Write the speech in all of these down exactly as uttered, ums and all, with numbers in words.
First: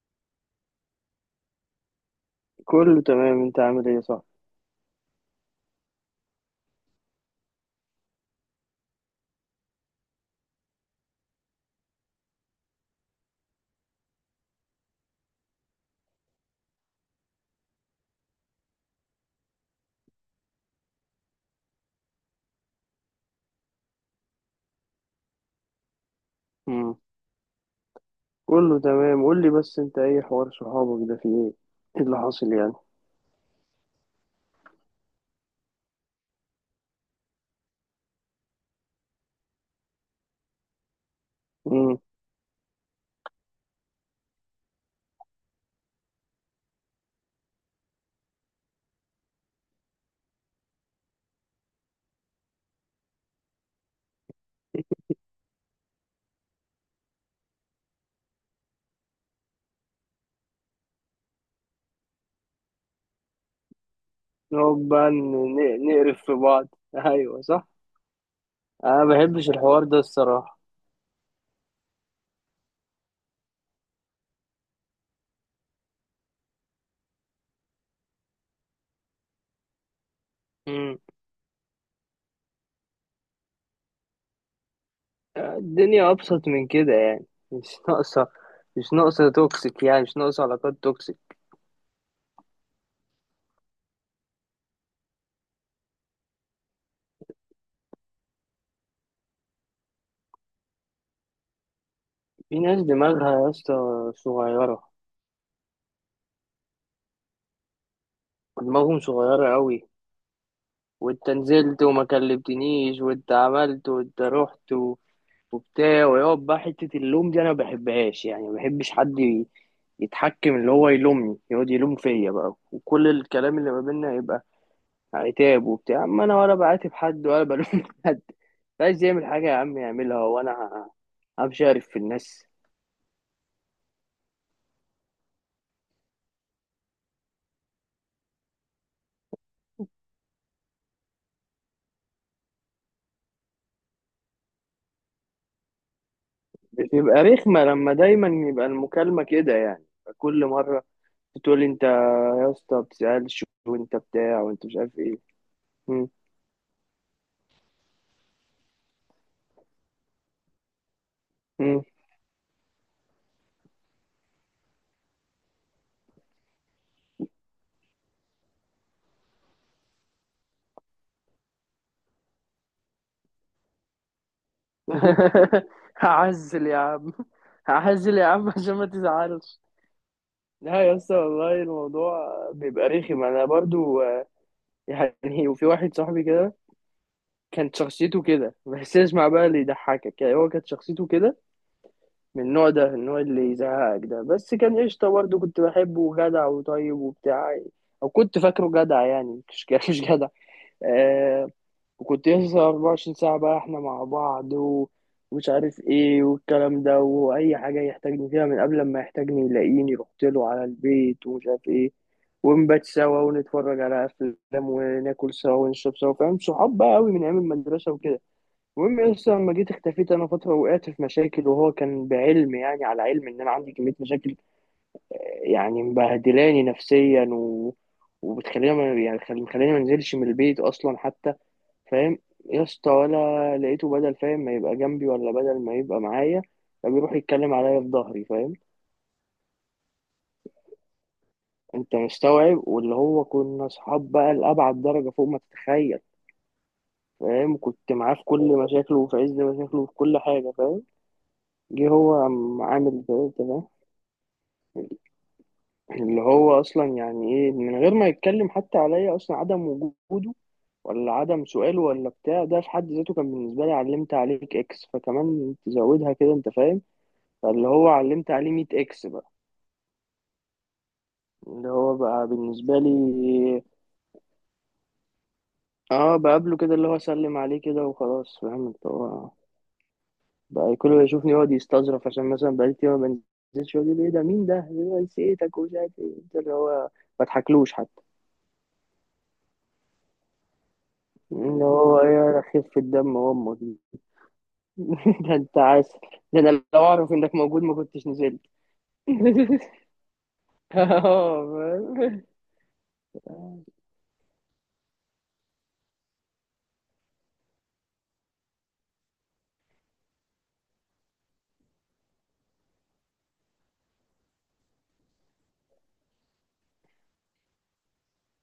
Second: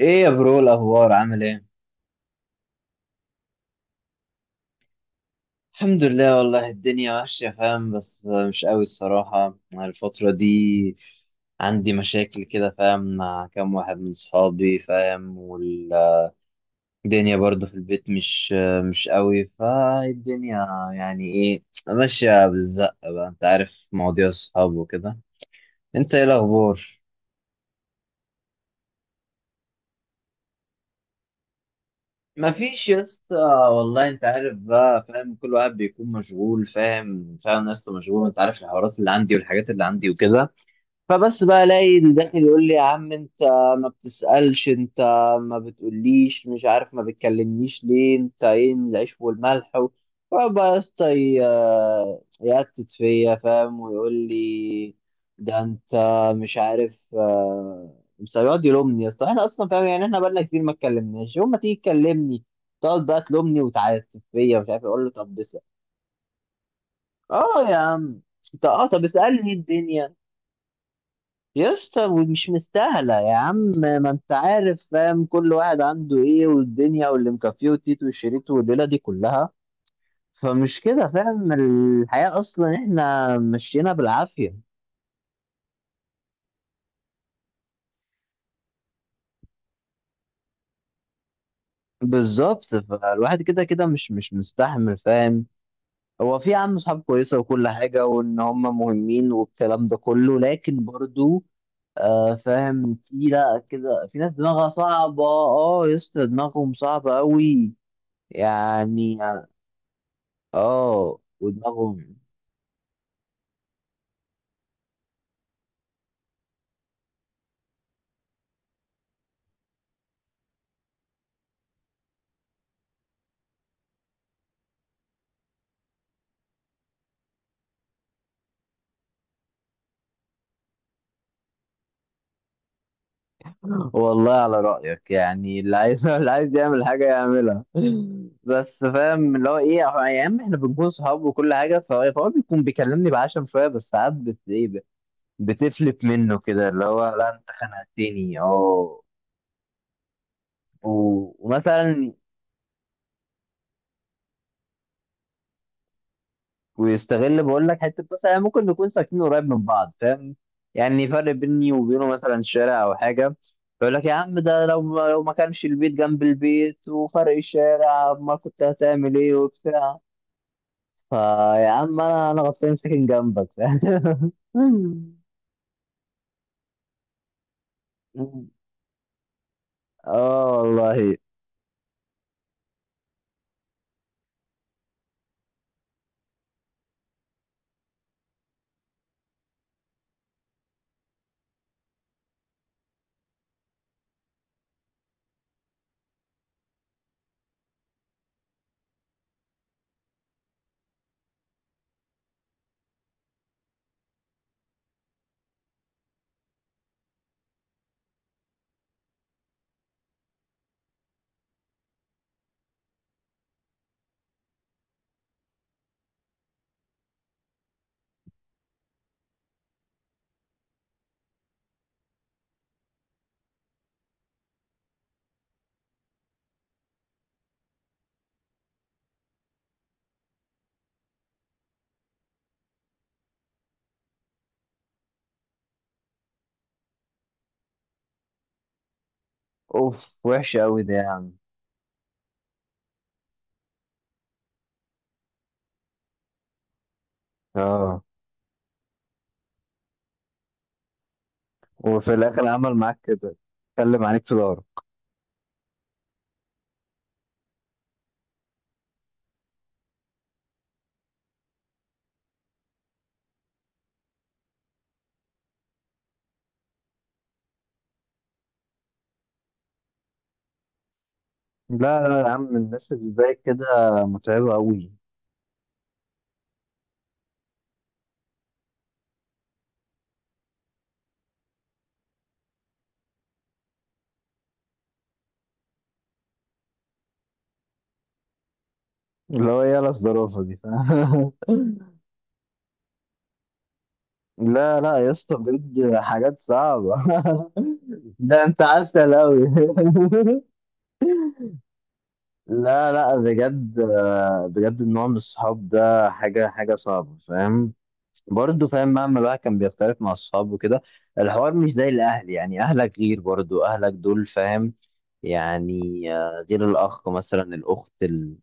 ايه يا برو، الاخبار عامل ايه؟ كله تمام، انت عامل ايه؟ صح. الحمد لله، والله الدنيا ماشيه، فاهم، بس مش قوي الصراحه مع الفتره دي. عندي مشاكل كده، فاهم، مع كام واحد من صحابي، فاهم، والدنيا برضه في البيت مش مش قوي، فالدنيا يعني ايه، ماشيه بالزقه بقى، انت عارف مواضيع الصحاب وكده. انت ايه مم. الاخبار؟ كله تمام. قول لي بس انت ايه حوار صحابك ده؟ في ايه؟ ايه اللي ما حاصل يعني؟ فيش يا اسطى، والله انت عارف بقى، فاهم، كل واحد بيكون مشغول، فاهم فاهم ناس مشغول، انت عارف الحوارات اللي عندي والحاجات اللي عندي وكده. فبس بقى الاقي مم. اللي داخل يقول لي يا عم، انت ما بتسألش، انت ما بتقوليش، مش عارف، ما بتكلمنيش ليه، انت ايه العيش والملح. فبس يقتت فيا، فاهم، ويقول لي ده انت مش عارف، آه، بس يقعد يلومني يا اسطى، احنا اصلا فاهم، يعني احنا بقالنا كتير ما اتكلمناش، يوم ما تيجي تكلمني تقعد بقى تلومني وتعاتب فيا، مش عارف نقعد اقول له بقى طب بس. ن- ن- نقرف في بعض. ايوه اه صح. يا عم. طب اه طب انا ما بحبش اسألني الحوار ده الدنيا الصراحة. يا اسطى، ومش مستاهلة يا عم، ما انت عارف، فاهم، كل واحد عنده ايه والدنيا واللي مكفيه وتيتو وشيريتو والليلة دي كلها. فمش مم. كده، فاهم، الحياة اصلا احنا مشينا بالعافية. الدنيا ابسط من كده يعني. مش ناقصة، مش ناقصة توكسيك، يعني مش ناقصة علاقات توكسيك. بالظبط، فالواحد كده كده مش مش مستحمل، فاهم. هو في عم صحاب كويسة وكل حاجة وان هم مهمين والكلام ده كله، لكن برضو. آه في ناس فاهم، في، دماغها يا لا كده، اسطى في ناس دماغها صغيرة، صعبة. اه يا اسطى، دماغهم صعبة قوي. دماغهم يعني. صغيرة قوي. اه وانت نزلت وما ودماغهم. كلمتنيش، وانت عملت، وانت رحت وبتاع، ويقعد بقى حتة اللوم دي أنا ما بحبهاش. يعني ما بحبش حد ي- يتحكم، اللي هو يلومني، يقعد يلوم فيا بقى، وكل الكلام اللي ما بيننا يبقى عتاب وبتاع. أما أنا ولا بعاتب حد ولا بلوم حد. عايز يعمل حاجة يا عم يعملها، وأنا ه- همشي، أعرف في الناس. والله على رأيك، يعني اللي عايز اللي عايز يعمل حاجة يعملها. بس فاهم اللي هو ايه، يا عم احنا بنكون صحاب وكل حاجة، فهو فهو بيكون بيكلمني بعشم شوية، بس ساعات بت ايه ب- بتفلت منه كده، اللي هو بتبقى لا انت رخمة لما دايما خنقتني يبقى اه المكالمة كده يعني، كل مرة و- بتقول: أنت ومثلا يا اسطى ما بتسألش، وأنت بتاع، وأنت مش عارف إيه. م- ويستغل، بقول لك حته، بس يعني ممكن نكون ساكنين قريب من بعض، فاهم، يعني فرق بيني م. وبينه مثلا شارع او حاجه، فيقول لك يا عم ده لو لو ما كانش البيت جنب البيت وفرق الشارع، ما كنت هتعمل ايه وبتاع. فيا عم، انا انا غصبين ساكن جنبك، فاهم؟ هعزل يا عم، هعزل يا عم عشان ما تزعلش. اه لا والله. يا اسطى، والله الموضوع بيبقى رخم. انا برضو آه، يعني، وفي واحد صاحبي كده كانت شخصيته كده. بس اسمع بقى اللي يضحكك، يعني هو كانت شخصيته كده، من النوع ده، النوع اللي يزهقك ده. بس كان قشطة برضو، كنت بحبه وجدع وطيب وبتاع، او كنت فاكره جدع يعني، مش مش جدع آه،. وكنت يسطا اربعة وعشرين ساعة بقى احنا مع بعض، و- ومش عارف ايه، والكلام ده. وأي حاجة يحتاجني فيها، من قبل ما يحتاجني يلاقيني رحت له على البيت ومش عارف ايه، ونبات سوا، ونتفرج على أفلام، وناكل سوا، ونشرب سوا. فاهم؟ صحاب بقى قوي من أيام المدرسة وكده. المهم يسطا لما جيت اختفيت أنا فترة، وقعت في مشاكل، وهو كان بعلم، يعني على علم إن أنا عندي كمية مشاكل، يعني مبهدلاني نفسيا و... وبتخليني ما، يعني خل- مخليني ما انزلش من البيت اصلا حتى. فاهم يا اسطى؟ ولا لقيته، بدل فاهم ما يبقى جنبي، ولا بدل ما يبقى معايا، ده بيروح يتكلم عليا في ظهري. فاهم؟ اوف، وحش قوي ده يا عم. انت مستوعب؟ واللي هو كنا اصحاب بقى لأبعد درجة فوق ما تتخيل. فاهم؟ كنت اه. معاه في كل مشاكله، وفي عز مشاكله، وفي كل حاجة. فاهم؟ جه هو وفي الاخر عم عمل معاك عامل كده. كده، تمام. اتكلم عليك في ظهرك. اللي هو اصلا يعني ايه، من غير ما يتكلم حتى عليا اصلا، عدم وجوده ولا عدم سؤاله ولا بتاع ده في حد ذاته كان بالنسبة لي علمت عليك اكس، فكمان تزودها كده انت؟ فاهم؟ فاللي هو علمت عليه مية اكس بقى، اللي هو لا لا بقى يا عم، بالنسبة لي. الناس اللي زي كده متعبه قوي. اه بقابله كده اللي هو اسلم عليه كده وخلاص. فاهم؟ انت هو بقى، كل ما يشوفني يقعد يستظرف، عشان مثلا بقالي كتير ما بنزلش، يقول لي ايه ده؟ مين ده؟ اللي هو نسيتك ومش عارف ايه أنت، اللي هو ما تضحكلوش حتى. اللي هو ايه، يلا الظروف دي، فاهم؟ اللي هو يا خف الدم وامه دي لا لا يا ده اسطى، انت بجد عسل، حاجات ده انا لو صعبة. اعرف انك موجود ما كنتش نزلت. ده انت عسل اوي. اه. فاهم؟ لا لا بجد، بجد النوع من الصحاب ده حاجة حاجة صعبة، فاهم. برضه فاهم مهما الواحد كان بيختلف مع الصحاب وكده، الحوار مش زي الأهل، يعني أهلك غير، برضه أهلك دول فاهم، يعني آه، غير الأخ مثلا الأخت ال...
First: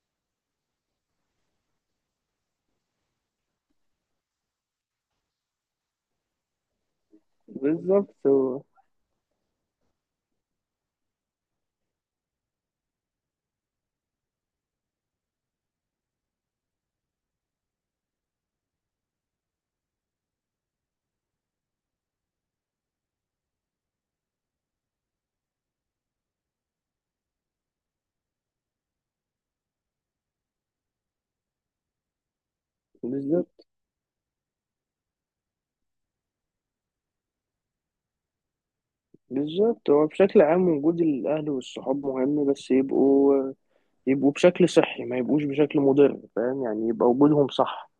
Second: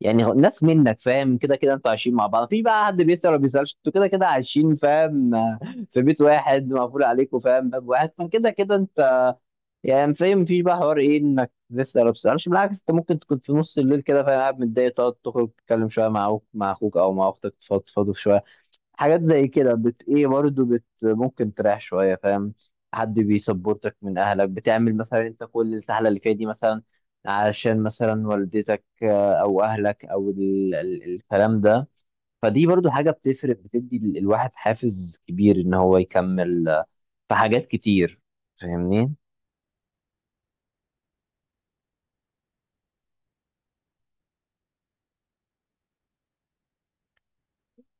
يعني غ- ناس منك، فاهم، كده كده انتوا عايشين مع بعض، في بقى حد بيسأل ولا ما بيسألش، انتوا كده كده عايشين، فاهم. آه، في بيت واحد مقفول عليكم، فاهم، باب واحد، بالظبط فكده هو- كده انت يعني فاهم، في بقى حوار ايه انك لسه ما بتسألش؟ بالعكس، انت ممكن تكون في نص الليل كده، فاهم، قاعد متضايق، تقعد تخرج تتكلم شوية مع أخوك مع أخوك أو مع أختك، تفضفضوا شوية. حاجات زي كده بت ايه برضو بت ممكن تريح شويه، فاهم، حد بيسبورتك من اهلك، بتعمل مثلا انت كل السهله اللي فيها دي، مثلا علشان مثلا والدتك آه، او اهلك او ال... ال... الكلام ده. فدي برضو حاجه بتفرق، بالظبط. بتدي ال- الواحد حافز كبير ان هو يكمل آه، في حاجات كتير. فاهمني؟ بالظبط، هو بشكل عام وجود الأهل والصحاب مهم، بس يبقوا، يبقوا بشكل صحي، ما يبقوش بشكل مضر. فاهم؟ يعني يبقى وجودهم صح.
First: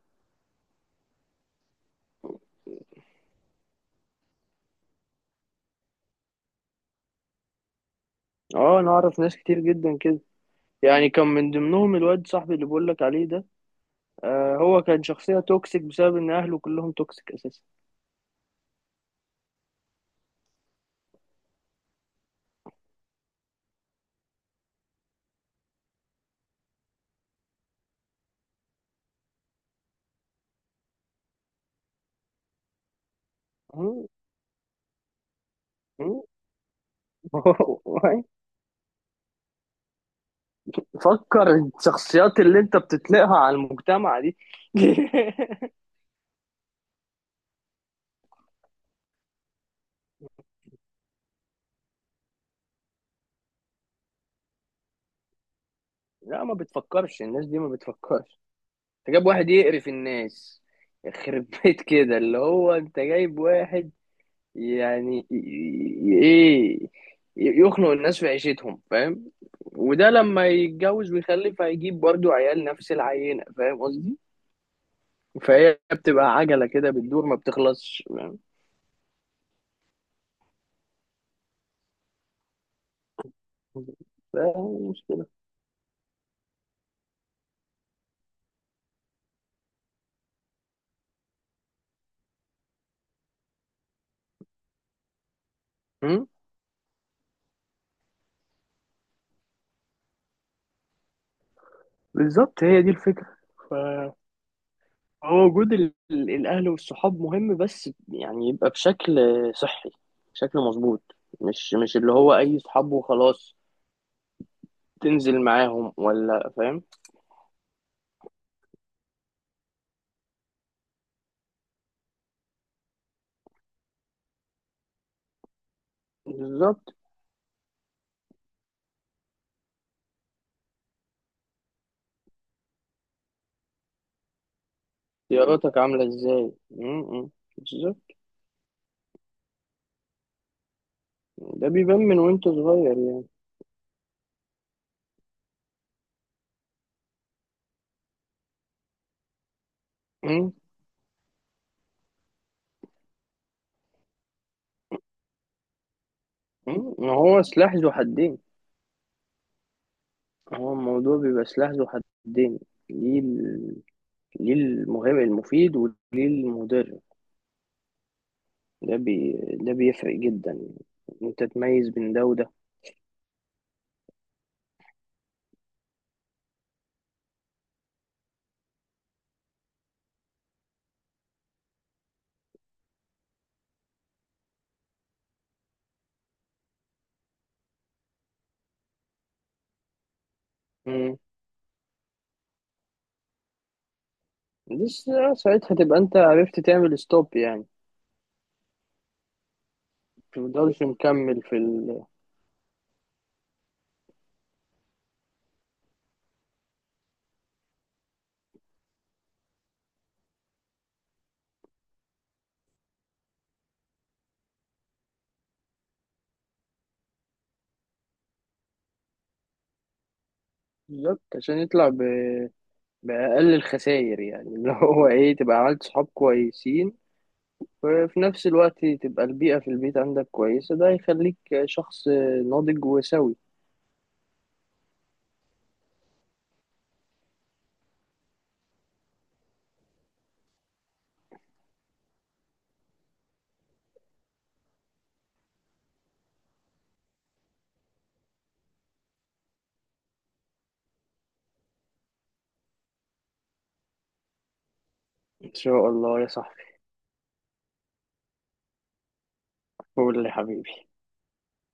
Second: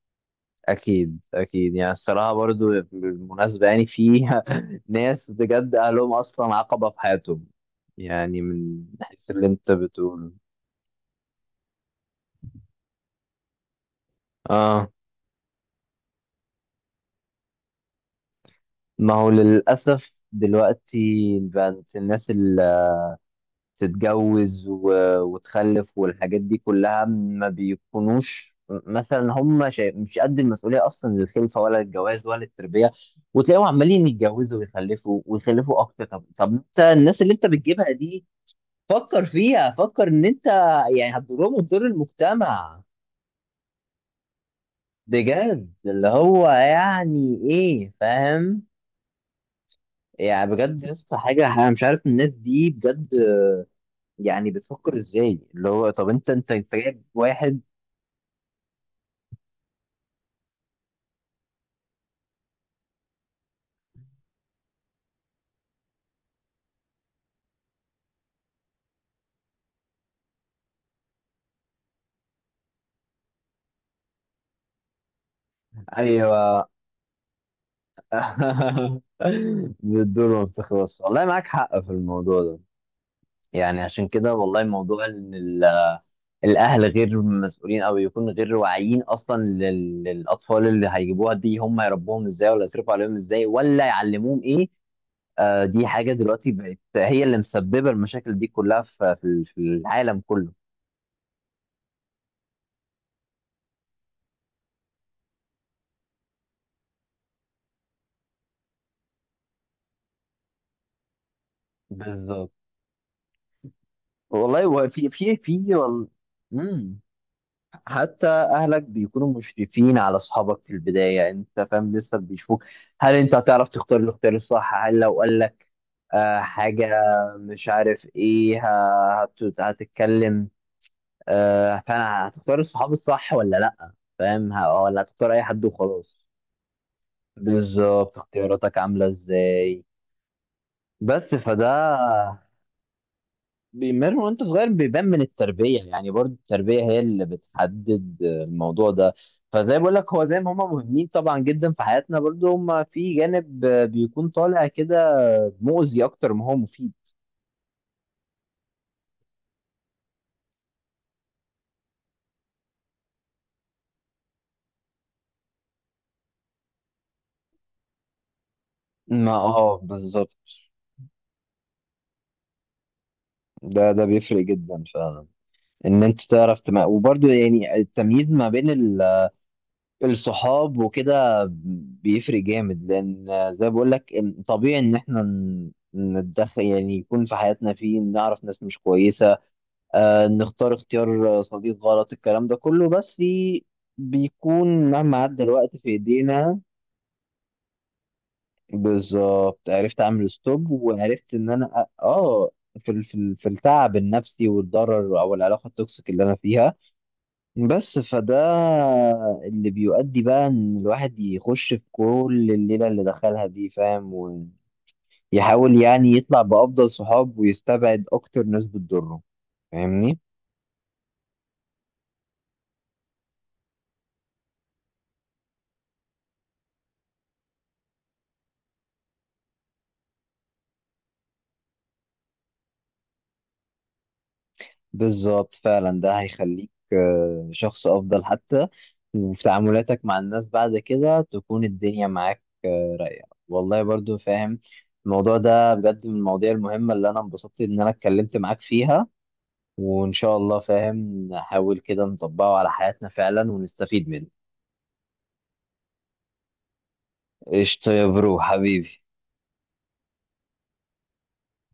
اكيد اكيد، يعني الصراحه برضو بالمناسبه، يعني في ناس بجد اهلهم اصلا عقبه في حياتهم، يعني اه، من انا اعرف حيث ناس اللي كتير انت جدا كده، بتقوله. يعني كان من ضمنهم الواد صاحبي اللي بقول لك عليه ده. آه، هو اه. كان شخصية توكسيك بسبب ان اهله كلهم توكسيك اساسا. ما هو للأسف دلوقتي بقت الناس اللي تتجوز و- وتخلف والحاجات دي كلها ما بيكونوش مثلا هم شا- مش قد المسؤولية أصلا، للخلفة ولا الجواز ولا التربية. وتلاقيهم عمالين مم. يتجوزوا ويخلفوا ويخلفوا أكتر. مم. طب طب أنت الناس اللي أنت بتجيبها دي، فكر فيها، فكر إن أنت يعني هتضرهم فكر وتضر الشخصيات اللي انت المجتمع. بتطلقها على المجتمع دي. بجد اللي هو يعني إيه، فاهم، يعني بجد يا اسطى حاجة، أنا مش عارف الناس دي بجد يعني بتفكر إزاي، اللي هو طب أنت لا، أنت ما أنت جايب بتفكرش الناس دي، واحد. ما بتفكرش. جاب واحد يقرف في الناس، يخرب بيت كده، اللي هو انت جايب واحد يعني ي- ي- ايه، ي- يخنق الناس في عيشتهم. فاهم؟ وده لما يتجوز ويخلف هيجيب برضو عيال نفس العينة، فاهم قصدي؟ فهي بتبقى عجلة أيوه. كده بتدور ما بتخلصش. بالدور ما بتخلص، والله معاك حق في الموضوع ده. يعني عشان كده، والله فاهم؟ موضوع مشكلة. إن ال- الأهل غير مسؤولين أو يكون غير واعيين أصلا لل- للأطفال اللي هيجيبوها دي، هم هيربوهم إزاي، ولا يصرفوا عليهم إزاي، ولا يعلموهم إيه؟ آه، دي حاجة هم؟ دلوقتي بقت هي اللي مسببة المشاكل دي كلها في في في العالم كله. بالظبط، هي دي الفكرة. ف، هو وجود ال- الأهل والصحاب مهم، بس يعني يبقى بشكل صحي، بشكل مظبوط، مش مش اللي هو بالظبط، أي صحاب وخلاص والله هو في في تنزل في معاهم وال... ولا. فاهم؟ مم. حتى اهلك بيكونوا مشرفين على اصحابك في البدايه، انت فاهم لسه بيشوفوك، هل انت هتعرف تختار الاختيار الصح؟ هل لو قال لك آه حاجه بالظبط. مش عارف ايه ه- هت... هتتكلم، آه فانا هتختار الصحاب الصح ولا لا؟ فاهم ه- آه، ولا هتختار اي حد اختياراتك عاملة وخلاص؟ ازاي؟ م- م. بالظبط. بالظبط، اختياراتك عامله ازاي. بس ده بيبان من فده وانت صغير يعني. بيمر وانت صغير، بيبان من التربيه، يعني برضو التربيه هي اللي بتحدد الموضوع ده. فزي بقول لك، هو زي ما م- هم مهمين طبعا جدا في حياتنا، برضو هم في جانب بيكون طالع كده مؤذي اكتر ما هو م. مفيد. ما هو سلاح ذو حدين، هو الموضوع بيبقى سلاح ذو حدين. ليه ال- ليه المهم المفيد وليه المضر؟ ده بي... ما ده اه بيفرق بالظبط. جدا ان انت تميز بين ده وده. ده ده بيفرق جدا فعلا، ان انت تعرف تما... وبرضه يعني التمييز ما بين ال- الصحاب وكده بيفرق جامد، لان زي ما بقول لك طبيعي ان احنا ن- نتدخل، يعني يكون في حياتنا، في نعرف ناس مش كويسة، آه، نختار اختيار آه، صديق غلط، الكلام ده كله. بس في بيكون بس مهما عدى ساعتها الوقت في تبقى انت ايدينا. عرفت تعمل ستوب، يعني بالظبط، عرفت اعمل ستوب، متفضلش وعرفت مكمل ان في انا أ- ال... اه في ال- في ال- في التعب النفسي والضرر او العلاقه التوكسيك اللي انا فيها. بس فده اللي بيؤدي بقى ان الواحد يخش في كل الليله اللي دخلها دي، فاهم، ويحاول يعني يطلع بافضل صحاب ويستبعد اكتر ناس بتضره. فاهمني؟ بالظبط، عشان يطلع ب... بأقل الخسائر، يعني اللي هو ايه، تبقى عملت صحاب كويسين، وفي نفس الوقت تبقى البيئة في البيت عندك كويسة، ده يخليك شخص ناضج وسوي. بالظبط، فعلا ده هيخليك آه، شخص افضل حتى. وفي تعاملاتك مع الناس بعد كده، تكون الدنيا معاك آه، رايقه، والله، برضو فاهم. الموضوع ده بجد من المواضيع المهمه اللي انا انبسطت ان انا اتكلمت معاك فيها، وان شاء الله فاهم نحاول كده نطبقه على حياتنا فعلا ونستفيد منه. ان شاء الله يا صاحبي. قشطة يا برو حبيبي. قول لي حبيبي.